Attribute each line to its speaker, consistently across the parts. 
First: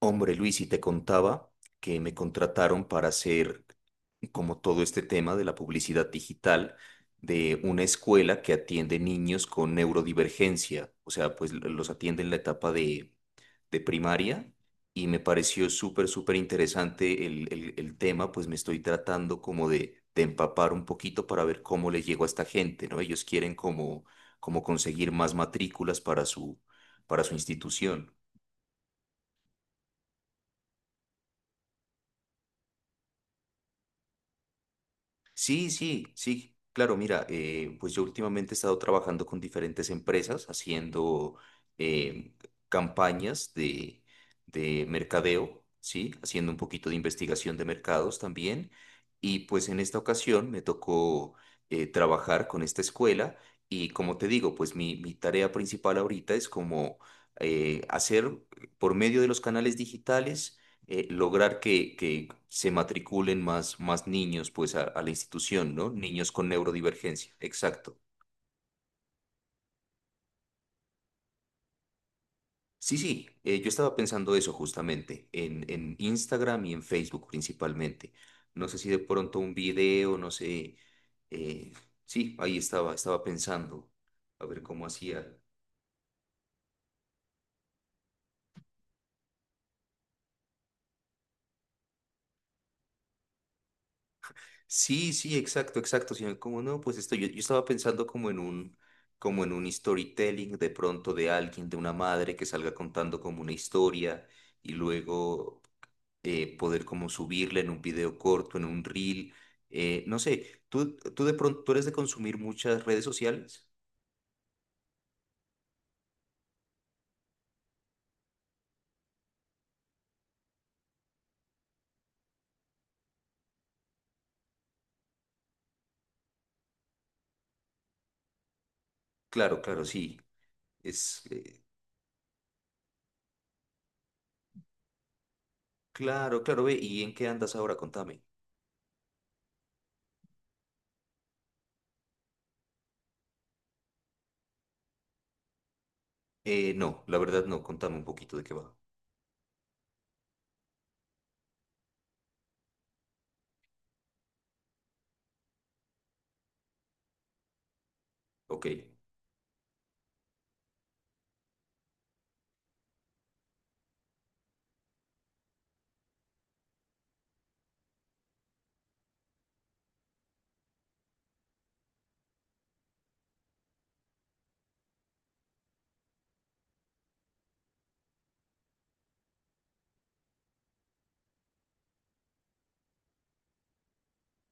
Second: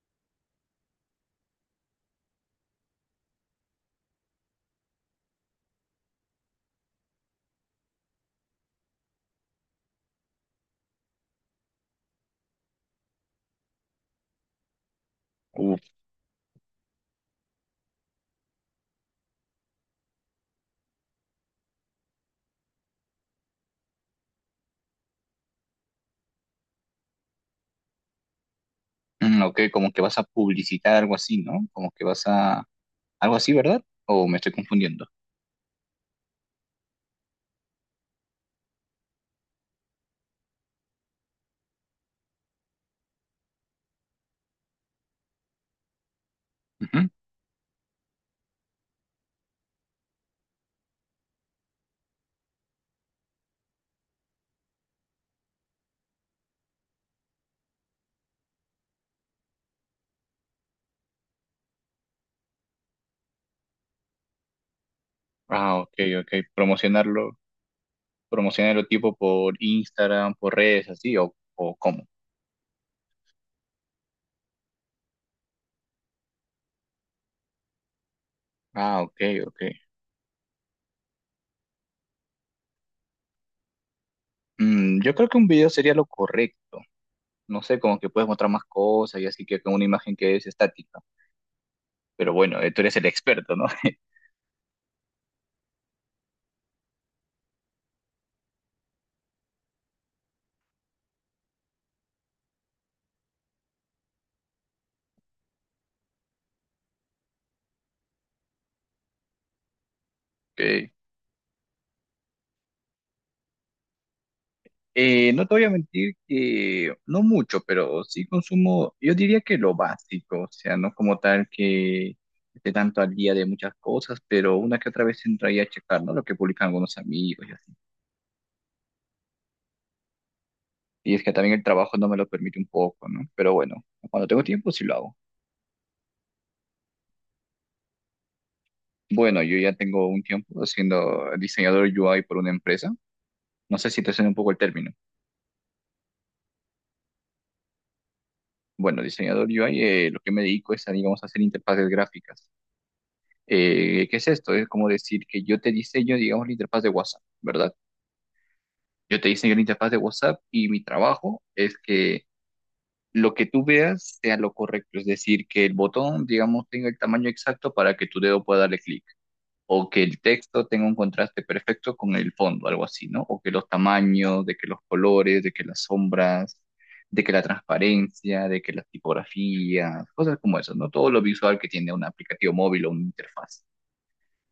Speaker 1: Hombre, Luis, y te contaba que me contrataron para hacer como todo este tema de la publicidad digital de una escuela que atiende niños con neurodivergencia. O sea, pues los atiende en la etapa de primaria y me pareció
Speaker 2: Uf,
Speaker 1: súper, súper interesante el tema, pues me estoy tratando como de empapar un poquito para ver cómo le llego a esta gente, ¿no? Ellos quieren como, como conseguir más matrículas para para su institución.
Speaker 2: ok, como que vas a publicitar algo así, ¿no? Como que vas a... Algo así, ¿verdad? ¿O me estoy confundiendo?
Speaker 1: Sí, sí, sí, claro, mira, pues yo últimamente he estado trabajando con diferentes empresas haciendo eh, campañas de mercadeo, ¿sí? Haciendo un poquito de
Speaker 2: Ujú.
Speaker 1: investigación de mercados también. Y pues en esta ocasión me tocó trabajar con esta escuela y como te digo, pues mi tarea principal ahorita es como hacer por medio de los canales digitales, lograr que se matriculen más, más niños pues a la institución,
Speaker 2: Ah,
Speaker 1: ¿no?
Speaker 2: ok,
Speaker 1: Niños
Speaker 2: ok.
Speaker 1: con neurodivergencia,
Speaker 2: Promocionarlo,
Speaker 1: exacto.
Speaker 2: promocionarlo tipo por Instagram, por redes, así, o cómo.
Speaker 1: Sí, sí, yo estaba pensando eso justamente, en Instagram y en Facebook principalmente. No sé si de
Speaker 2: Ah, ok,
Speaker 1: pronto un
Speaker 2: ok.
Speaker 1: video, no sé, eh, sí, ahí estaba, estaba pensando, a ver cómo
Speaker 2: Mm, yo
Speaker 1: hacía.
Speaker 2: creo que un video sería lo correcto. No sé, como que puedes mostrar más cosas y así que con una imagen que es estática. Pero bueno, tú eres el experto, ¿no?
Speaker 1: Sí, sí, exacto, exacto, sino como no, pues esto, yo estaba pensando como en un storytelling de pronto de alguien, de una madre que salga contando como una historia y luego, poder como subirla en un video corto, en un reel. No sé,
Speaker 2: Ok.
Speaker 1: tú de pronto, tú eres de consumir muchas redes sociales?
Speaker 2: No te voy a mentir que no mucho, pero sí consumo, yo diría que lo básico, o sea, no como tal que esté tanto al día de muchas cosas, pero una que otra vez entraría a checar, ¿no? Lo que publican algunos amigos y así.
Speaker 1: Claro, claro, sí,
Speaker 2: Y es
Speaker 1: es,
Speaker 2: que también el trabajo no me lo permite un poco, ¿no? Pero bueno, cuando tengo tiempo sí lo hago.
Speaker 1: claro, claro, ve, ¿y en qué andas ahora? Contame.
Speaker 2: Bueno, yo ya tengo un tiempo siendo diseñador UI por una empresa. No sé si te suena un poco el término.
Speaker 1: No, la verdad no, contame un poquito de qué va.
Speaker 2: Bueno, diseñador UI, lo que me dedico es a, digamos, hacer interfaces gráficas. ¿Qué es esto? Es como decir que yo te diseño, digamos, la interfaz de WhatsApp, ¿verdad?
Speaker 1: Ok.
Speaker 2: Yo te diseño la interfaz de WhatsApp y mi trabajo es que lo que tú veas sea lo correcto, es decir, que el botón, digamos, tenga el tamaño exacto para que tu dedo pueda darle clic, o que el texto tenga un contraste perfecto con el fondo, algo así, ¿no? O que los tamaños, de que los colores, de que las sombras, de que la transparencia, de que las tipografías, cosas como eso, ¿no? Todo lo visual que tiene un aplicativo móvil o una interfaz.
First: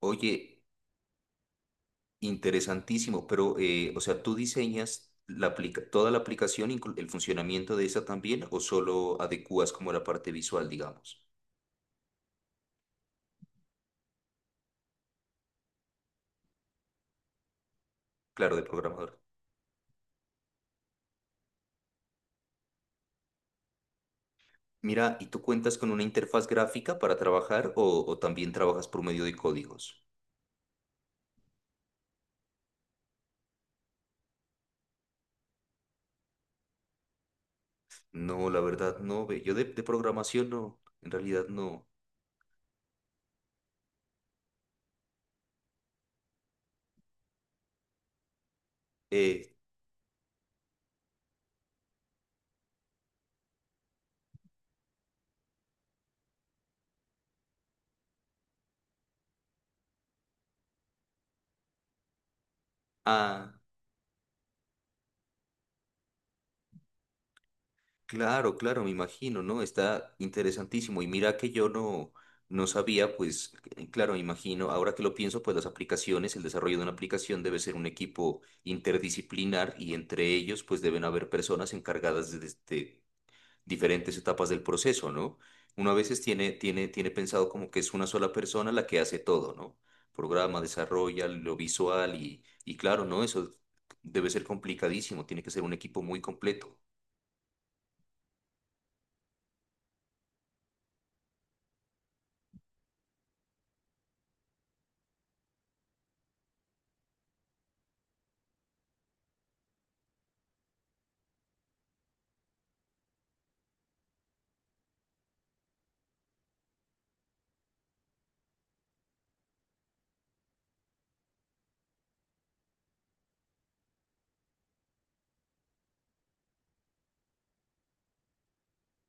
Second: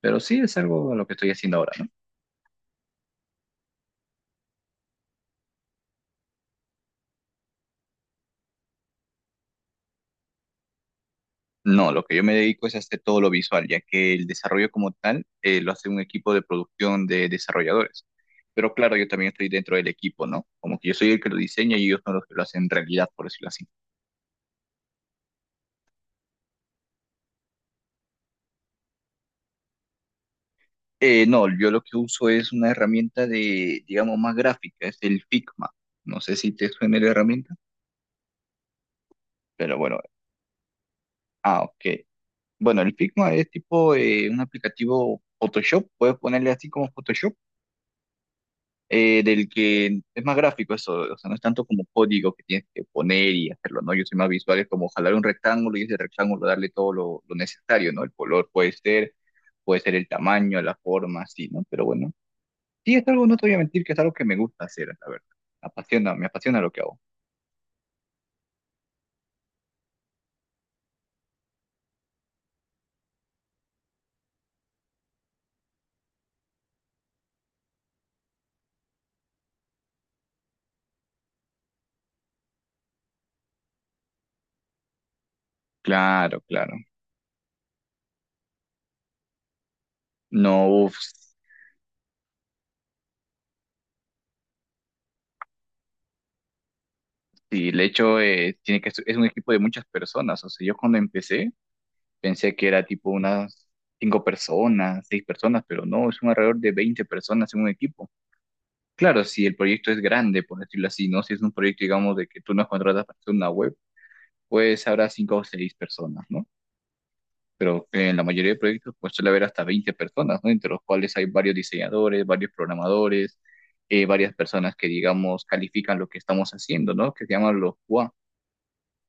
Speaker 2: Pero sí es
Speaker 1: Oye.
Speaker 2: algo a lo que estoy haciendo ahora, ¿no?
Speaker 1: Interesantísimo, pero, o sea, ¿tú diseñas la aplica- toda la aplicación, inclu- el funcionamiento de esa también, o solo adecuas como la parte visual, digamos?
Speaker 2: No, lo que yo me dedico es a hacer todo lo visual, ya que el desarrollo como tal lo hace un equipo de producción de desarrolladores.
Speaker 1: Claro, de
Speaker 2: Pero claro, yo
Speaker 1: programador.
Speaker 2: también estoy dentro del equipo, ¿no? Como que yo soy el que lo diseña y ellos son los que lo hacen realidad, por decirlo así.
Speaker 1: Mira, ¿y tú cuentas con una interfaz gráfica para trabajar o también trabajas por medio de códigos?
Speaker 2: No, yo lo que uso es una herramienta de, digamos, más gráfica, es el Figma. No sé si te suena la herramienta,
Speaker 1: No, la verdad no, ve. Yo
Speaker 2: pero
Speaker 1: de
Speaker 2: bueno,
Speaker 1: programación no, en realidad
Speaker 2: ah,
Speaker 1: no.
Speaker 2: ok. Bueno, el Figma es tipo un aplicativo Photoshop, puedes ponerle así como Photoshop del
Speaker 1: Eh,
Speaker 2: que es más gráfico eso, o sea, no es tanto como código que tienes que poner y hacerlo, ¿no? Yo soy más visual, es como jalar un rectángulo y ese rectángulo darle todo lo necesario, ¿no? El color puede ser el tamaño, la forma, así, ¿no? Pero bueno, sí es algo, no te
Speaker 1: ah.
Speaker 2: voy a mentir, que es algo que me gusta hacer, la verdad. Me apasiona lo que hago.
Speaker 1: Claro, claro, me imagino, ¿no? Está interesantísimo. Y mira que yo no, no sabía, pues, claro, me imagino, ahora que lo pienso, pues las aplicaciones, el desarrollo de una aplicación debe ser un equipo interdisciplinar y entre ellos, pues, deben haber personas encargadas de, de diferentes etapas del proceso, ¿no? Uno a veces
Speaker 2: Claro, claro.
Speaker 1: tiene pensado como que es una sola persona la que hace todo, ¿no?
Speaker 2: No,
Speaker 1: Programa,
Speaker 2: uff,
Speaker 1: desarrolla, lo visual y claro, ¿no? Eso debe ser complicadísimo, tiene que ser un equipo muy completo.
Speaker 2: sí, de hecho, tiene que, es un equipo de muchas personas, o sea, yo cuando empecé, pensé que era tipo unas cinco personas, seis personas, pero no, es un alrededor de 20 personas en un equipo. Claro, si el proyecto es grande, por decirlo así, ¿no? Si es un proyecto, digamos, de que tú nos contratas para hacer una web, pues habrá cinco o seis personas, ¿no? Pero en la mayoría de proyectos, pues suele haber hasta 20 personas, ¿no? Entre los cuales hay varios diseñadores, varios programadores, varias personas que, digamos, califican lo que estamos haciendo, ¿no? Que se llaman los QA,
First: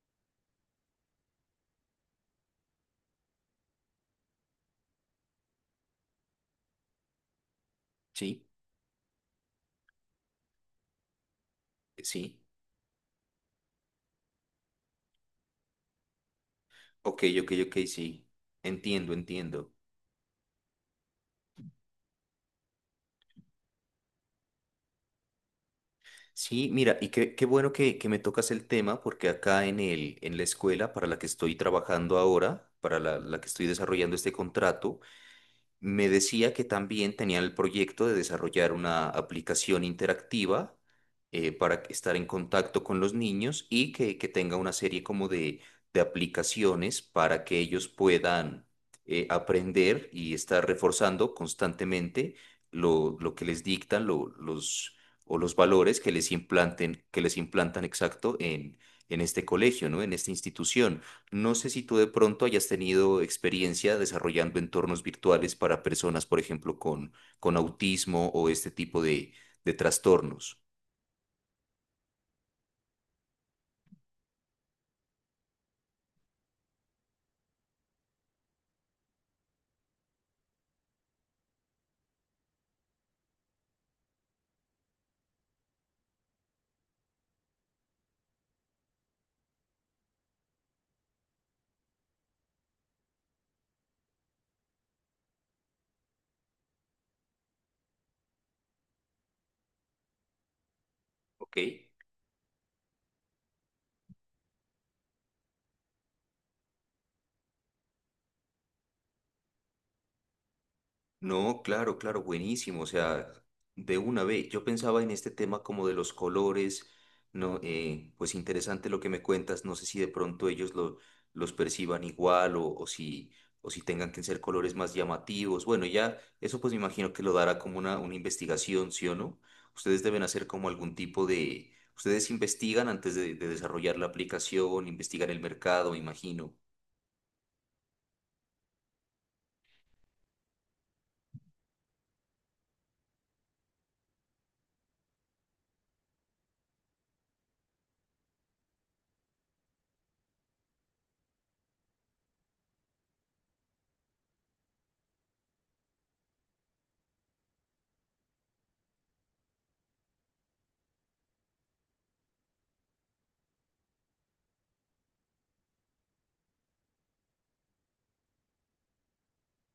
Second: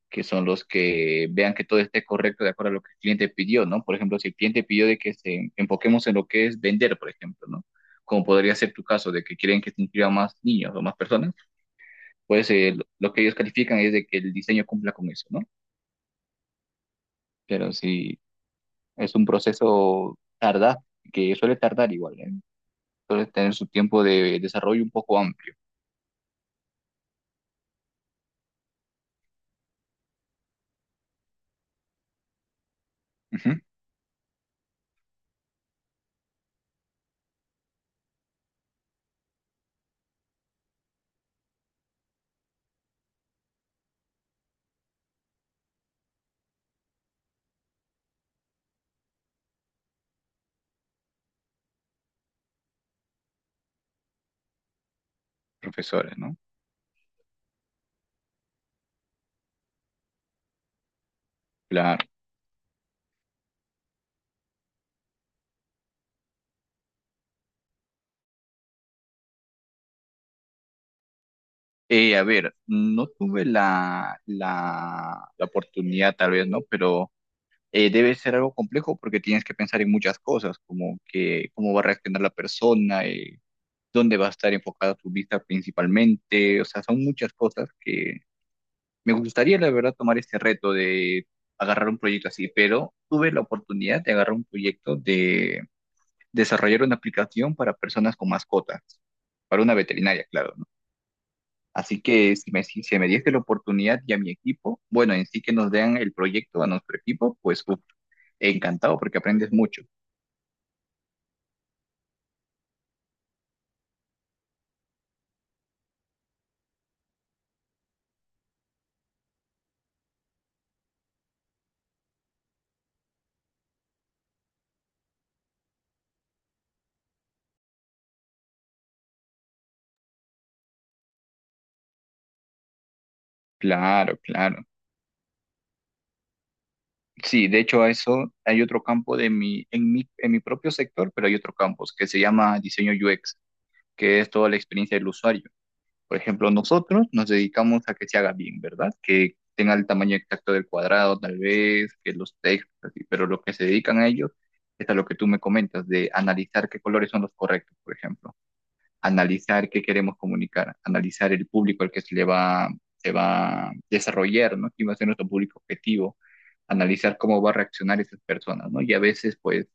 Speaker 2: que son los que vean que todo esté correcto de acuerdo a lo que el cliente pidió, ¿no? Por ejemplo, si el cliente pidió de que se enfoquemos en lo que es vender, por ejemplo, ¿no? Como
Speaker 1: Sí,
Speaker 2: podría ser tu caso, de que quieren que se inscriban más niños o más personas,
Speaker 1: sí.
Speaker 2: pues lo que ellos califican es de que el diseño cumpla con eso, ¿no?
Speaker 1: Ok, ok,
Speaker 2: Pero
Speaker 1: ok,
Speaker 2: si
Speaker 1: sí. Entiendo,
Speaker 2: es un
Speaker 1: entiendo.
Speaker 2: proceso tardaz, que suele tardar igual, ¿eh? Suele tener su tiempo de desarrollo un poco amplio.
Speaker 1: Sí, mira, y qué, qué bueno que me tocas el tema, porque acá en el, en la escuela para la que estoy trabajando ahora, para la que
Speaker 2: Ujú.
Speaker 1: estoy desarrollando este contrato, me decía que también tenían el proyecto de desarrollar una aplicación interactiva, para que- estar en contacto con los niños y que tenga una serie como de aplicaciones para que ellos puedan, aprender y estar reforzando constantemente lo que les dictan los, o los valores que
Speaker 2: Profesores,
Speaker 1: les
Speaker 2: ¿no?
Speaker 1: implanten, que les implantan exacto en este colegio, ¿no? En esta institución. No sé si tú
Speaker 2: Claro.
Speaker 1: de pronto hayas tenido experiencia desarrollando entornos virtuales para personas, por ejemplo, con autismo o este tipo de trastornos.
Speaker 2: A ver, no tuve la oportunidad, tal vez, ¿no? Pero debe ser algo complejo porque tienes que pensar en muchas cosas, como que cómo va a reaccionar la persona, dónde va a estar enfocada tu vista principalmente, o sea, son muchas cosas que me gustaría, la verdad, tomar este reto de agarrar un proyecto así, pero tuve la oportunidad de agarrar un proyecto de desarrollar una aplicación para personas con mascotas, para una veterinaria, claro.
Speaker 1: Ok.
Speaker 2: Así que si me, si se me diese la oportunidad y a mi equipo, bueno, en sí que nos den el proyecto a nuestro equipo, pues uf, encantado porque aprendes mucho.
Speaker 1: No, claro, claro, buenísimo. O sea, de una vez, yo pensaba en este tema como de los colores, no, pues interesante lo que me cuentas. No sé si de pronto los perciban igual o si tengan que ser colores más llamativos. Bueno, ya eso pues me imagino que lo dará como una investigación, ¿sí o no? Ustedes deben hacer como algún tipo de, ustedes investigan antes de desarrollar la
Speaker 2: Claro, claro.
Speaker 1: aplicación, investigan el mercado, me imagino.
Speaker 2: Sí, de hecho a eso hay otro campo de mi, en mi, en mi propio sector, pero hay otro campo que se llama diseño UX, que es toda la experiencia del usuario. Por ejemplo, nosotros nos dedicamos a que se haga bien, ¿verdad? Que tenga el tamaño exacto del cuadrado, tal vez, que los textos, así, pero lo que se dedican a ellos es a lo que tú me comentas, de analizar qué colores son los correctos, por ejemplo, analizar qué queremos comunicar, analizar el público al que se va a desarrollar, ¿no? ¿Quién va a ser nuestro público objetivo? Analizar cómo va a reaccionar esas personas, ¿no? Y a veces, pues,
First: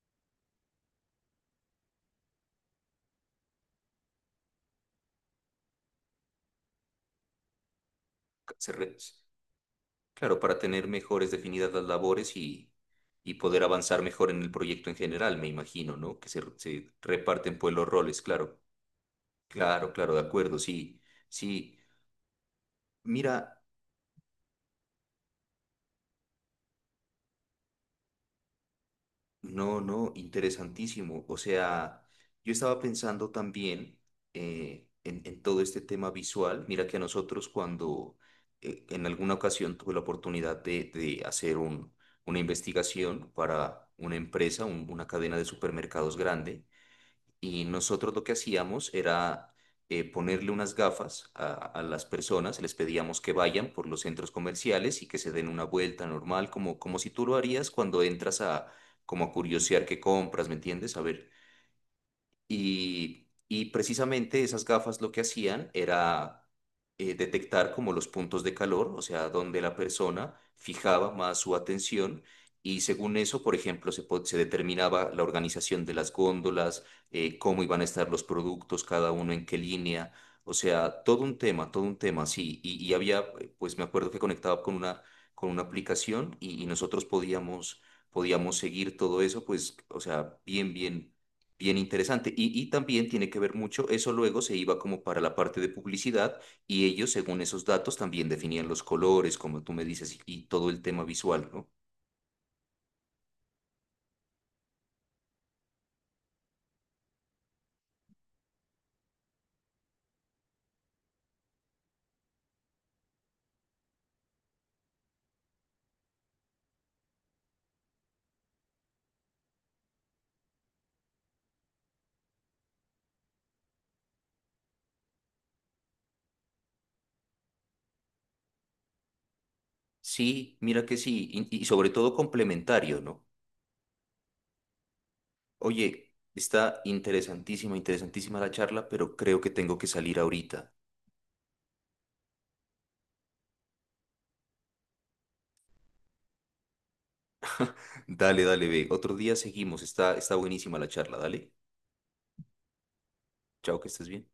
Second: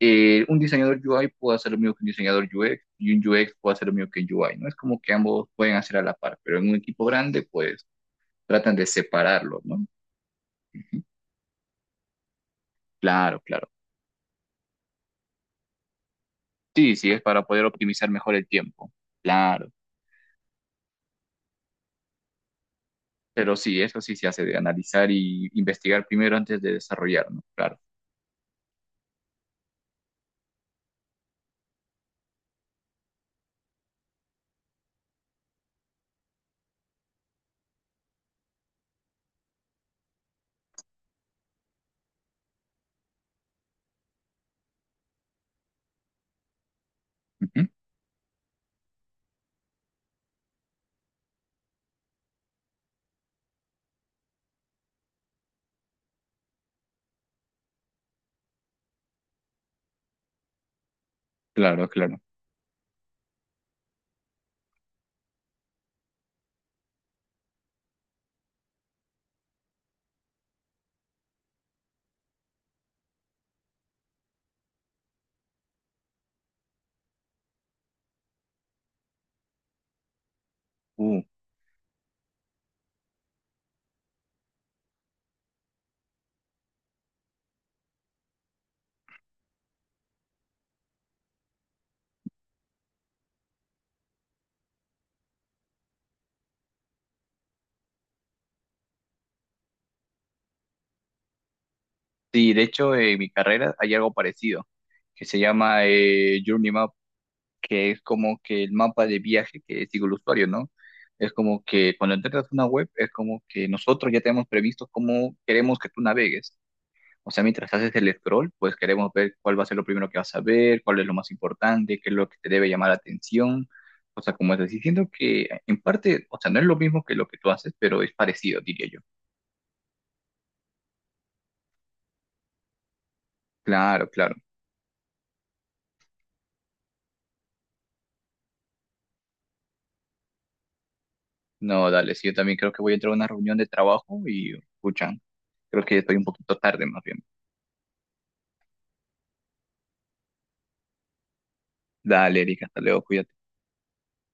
Speaker 2: un diseñador UI puede hacer lo mismo que un diseñador UX y un UX puede hacer lo mismo que un UI, ¿no? Es como que ambos pueden hacer a la par, pero en un equipo grande, pues
Speaker 1: ¿Se
Speaker 2: tratan de
Speaker 1: re-
Speaker 2: separarlo, ¿no?
Speaker 1: claro, para tener mejores definidas las labores y
Speaker 2: Claro,
Speaker 1: poder
Speaker 2: claro.
Speaker 1: avanzar mejor en el proyecto en general, me imagino, ¿no? Que se
Speaker 2: Sí, sí, es para
Speaker 1: reparten
Speaker 2: poder
Speaker 1: pues los
Speaker 2: optimizar
Speaker 1: roles,
Speaker 2: mejor el
Speaker 1: claro,
Speaker 2: tiempo. Claro.
Speaker 1: claro, claro, de acuerdo, sí, sí. Mira,
Speaker 2: Pero sí, eso sí se hace de analizar y investigar primero antes de desarrollar, ¿no? Claro.
Speaker 1: no, no, interesantísimo. O sea, yo estaba pensando también, en todo este tema visual. Mira que a nosotros cuando, en alguna ocasión tuve la oportunidad de hacer un, una investigación para una empresa, una cadena de supermercados grande. Y
Speaker 2: Ujú.
Speaker 1: nosotros lo que hacíamos era, ponerle unas gafas a las personas, les pedíamos que vayan por los centros comerciales y que se den una vuelta normal, como, como si tú lo harías cuando entras a, como a curiosear qué compras, ¿me entiendes? A ver
Speaker 2: Claro, claro.
Speaker 1: y precisamente esas gafas lo que hacían era, detectar como los puntos de calor, o sea, donde la persona fijaba más su atención. Y según eso, por ejemplo, se, se determinaba la organización de las góndolas, cómo iban a estar los productos, cada uno en qué línea. O sea,
Speaker 2: Uh,
Speaker 1: todo un tema, sí. Y había, pues me acuerdo que conectaba con una aplicación y nosotros podíamos, podíamos seguir todo eso, pues, o sea, bien, bien, bien interesante. Y también tiene que ver mucho, eso luego se iba como para la parte de publicidad y ellos, según esos datos, también definían los colores, como tú me dices, y todo el tema visual, ¿no?
Speaker 2: sí, de hecho, en mi carrera hay algo parecido que se llama Journey, que es como que el mapa de viaje que sigue el usuario, ¿no? Es como que cuando entras a una web, es como que nosotros ya tenemos previsto cómo queremos que tú navegues. O sea, mientras haces el scroll, pues queremos ver cuál va a ser lo primero que vas a ver, cuál es lo más importante, qué es lo que te debe llamar la atención. O sea, como estás diciendo que en parte, o sea, no es lo mismo que lo que tú haces, pero es parecido, diría yo.
Speaker 1: Sí, mira que sí, y sobre todo complementario, ¿no?
Speaker 2: Claro, claro.
Speaker 1: Oye, está interesantísima, interesantísima la charla, pero creo que tengo que salir ahorita.
Speaker 2: No, dale, sí, yo también creo que voy a entrar a una reunión de trabajo y, escuchan, creo que estoy un poquito tarde más bien.
Speaker 1: Dale, dale, ve. Otro día seguimos, está, está buenísima la charla, dale.
Speaker 2: Dale, Erika, hasta luego, cuídate.
Speaker 1: Chao, que estés bien.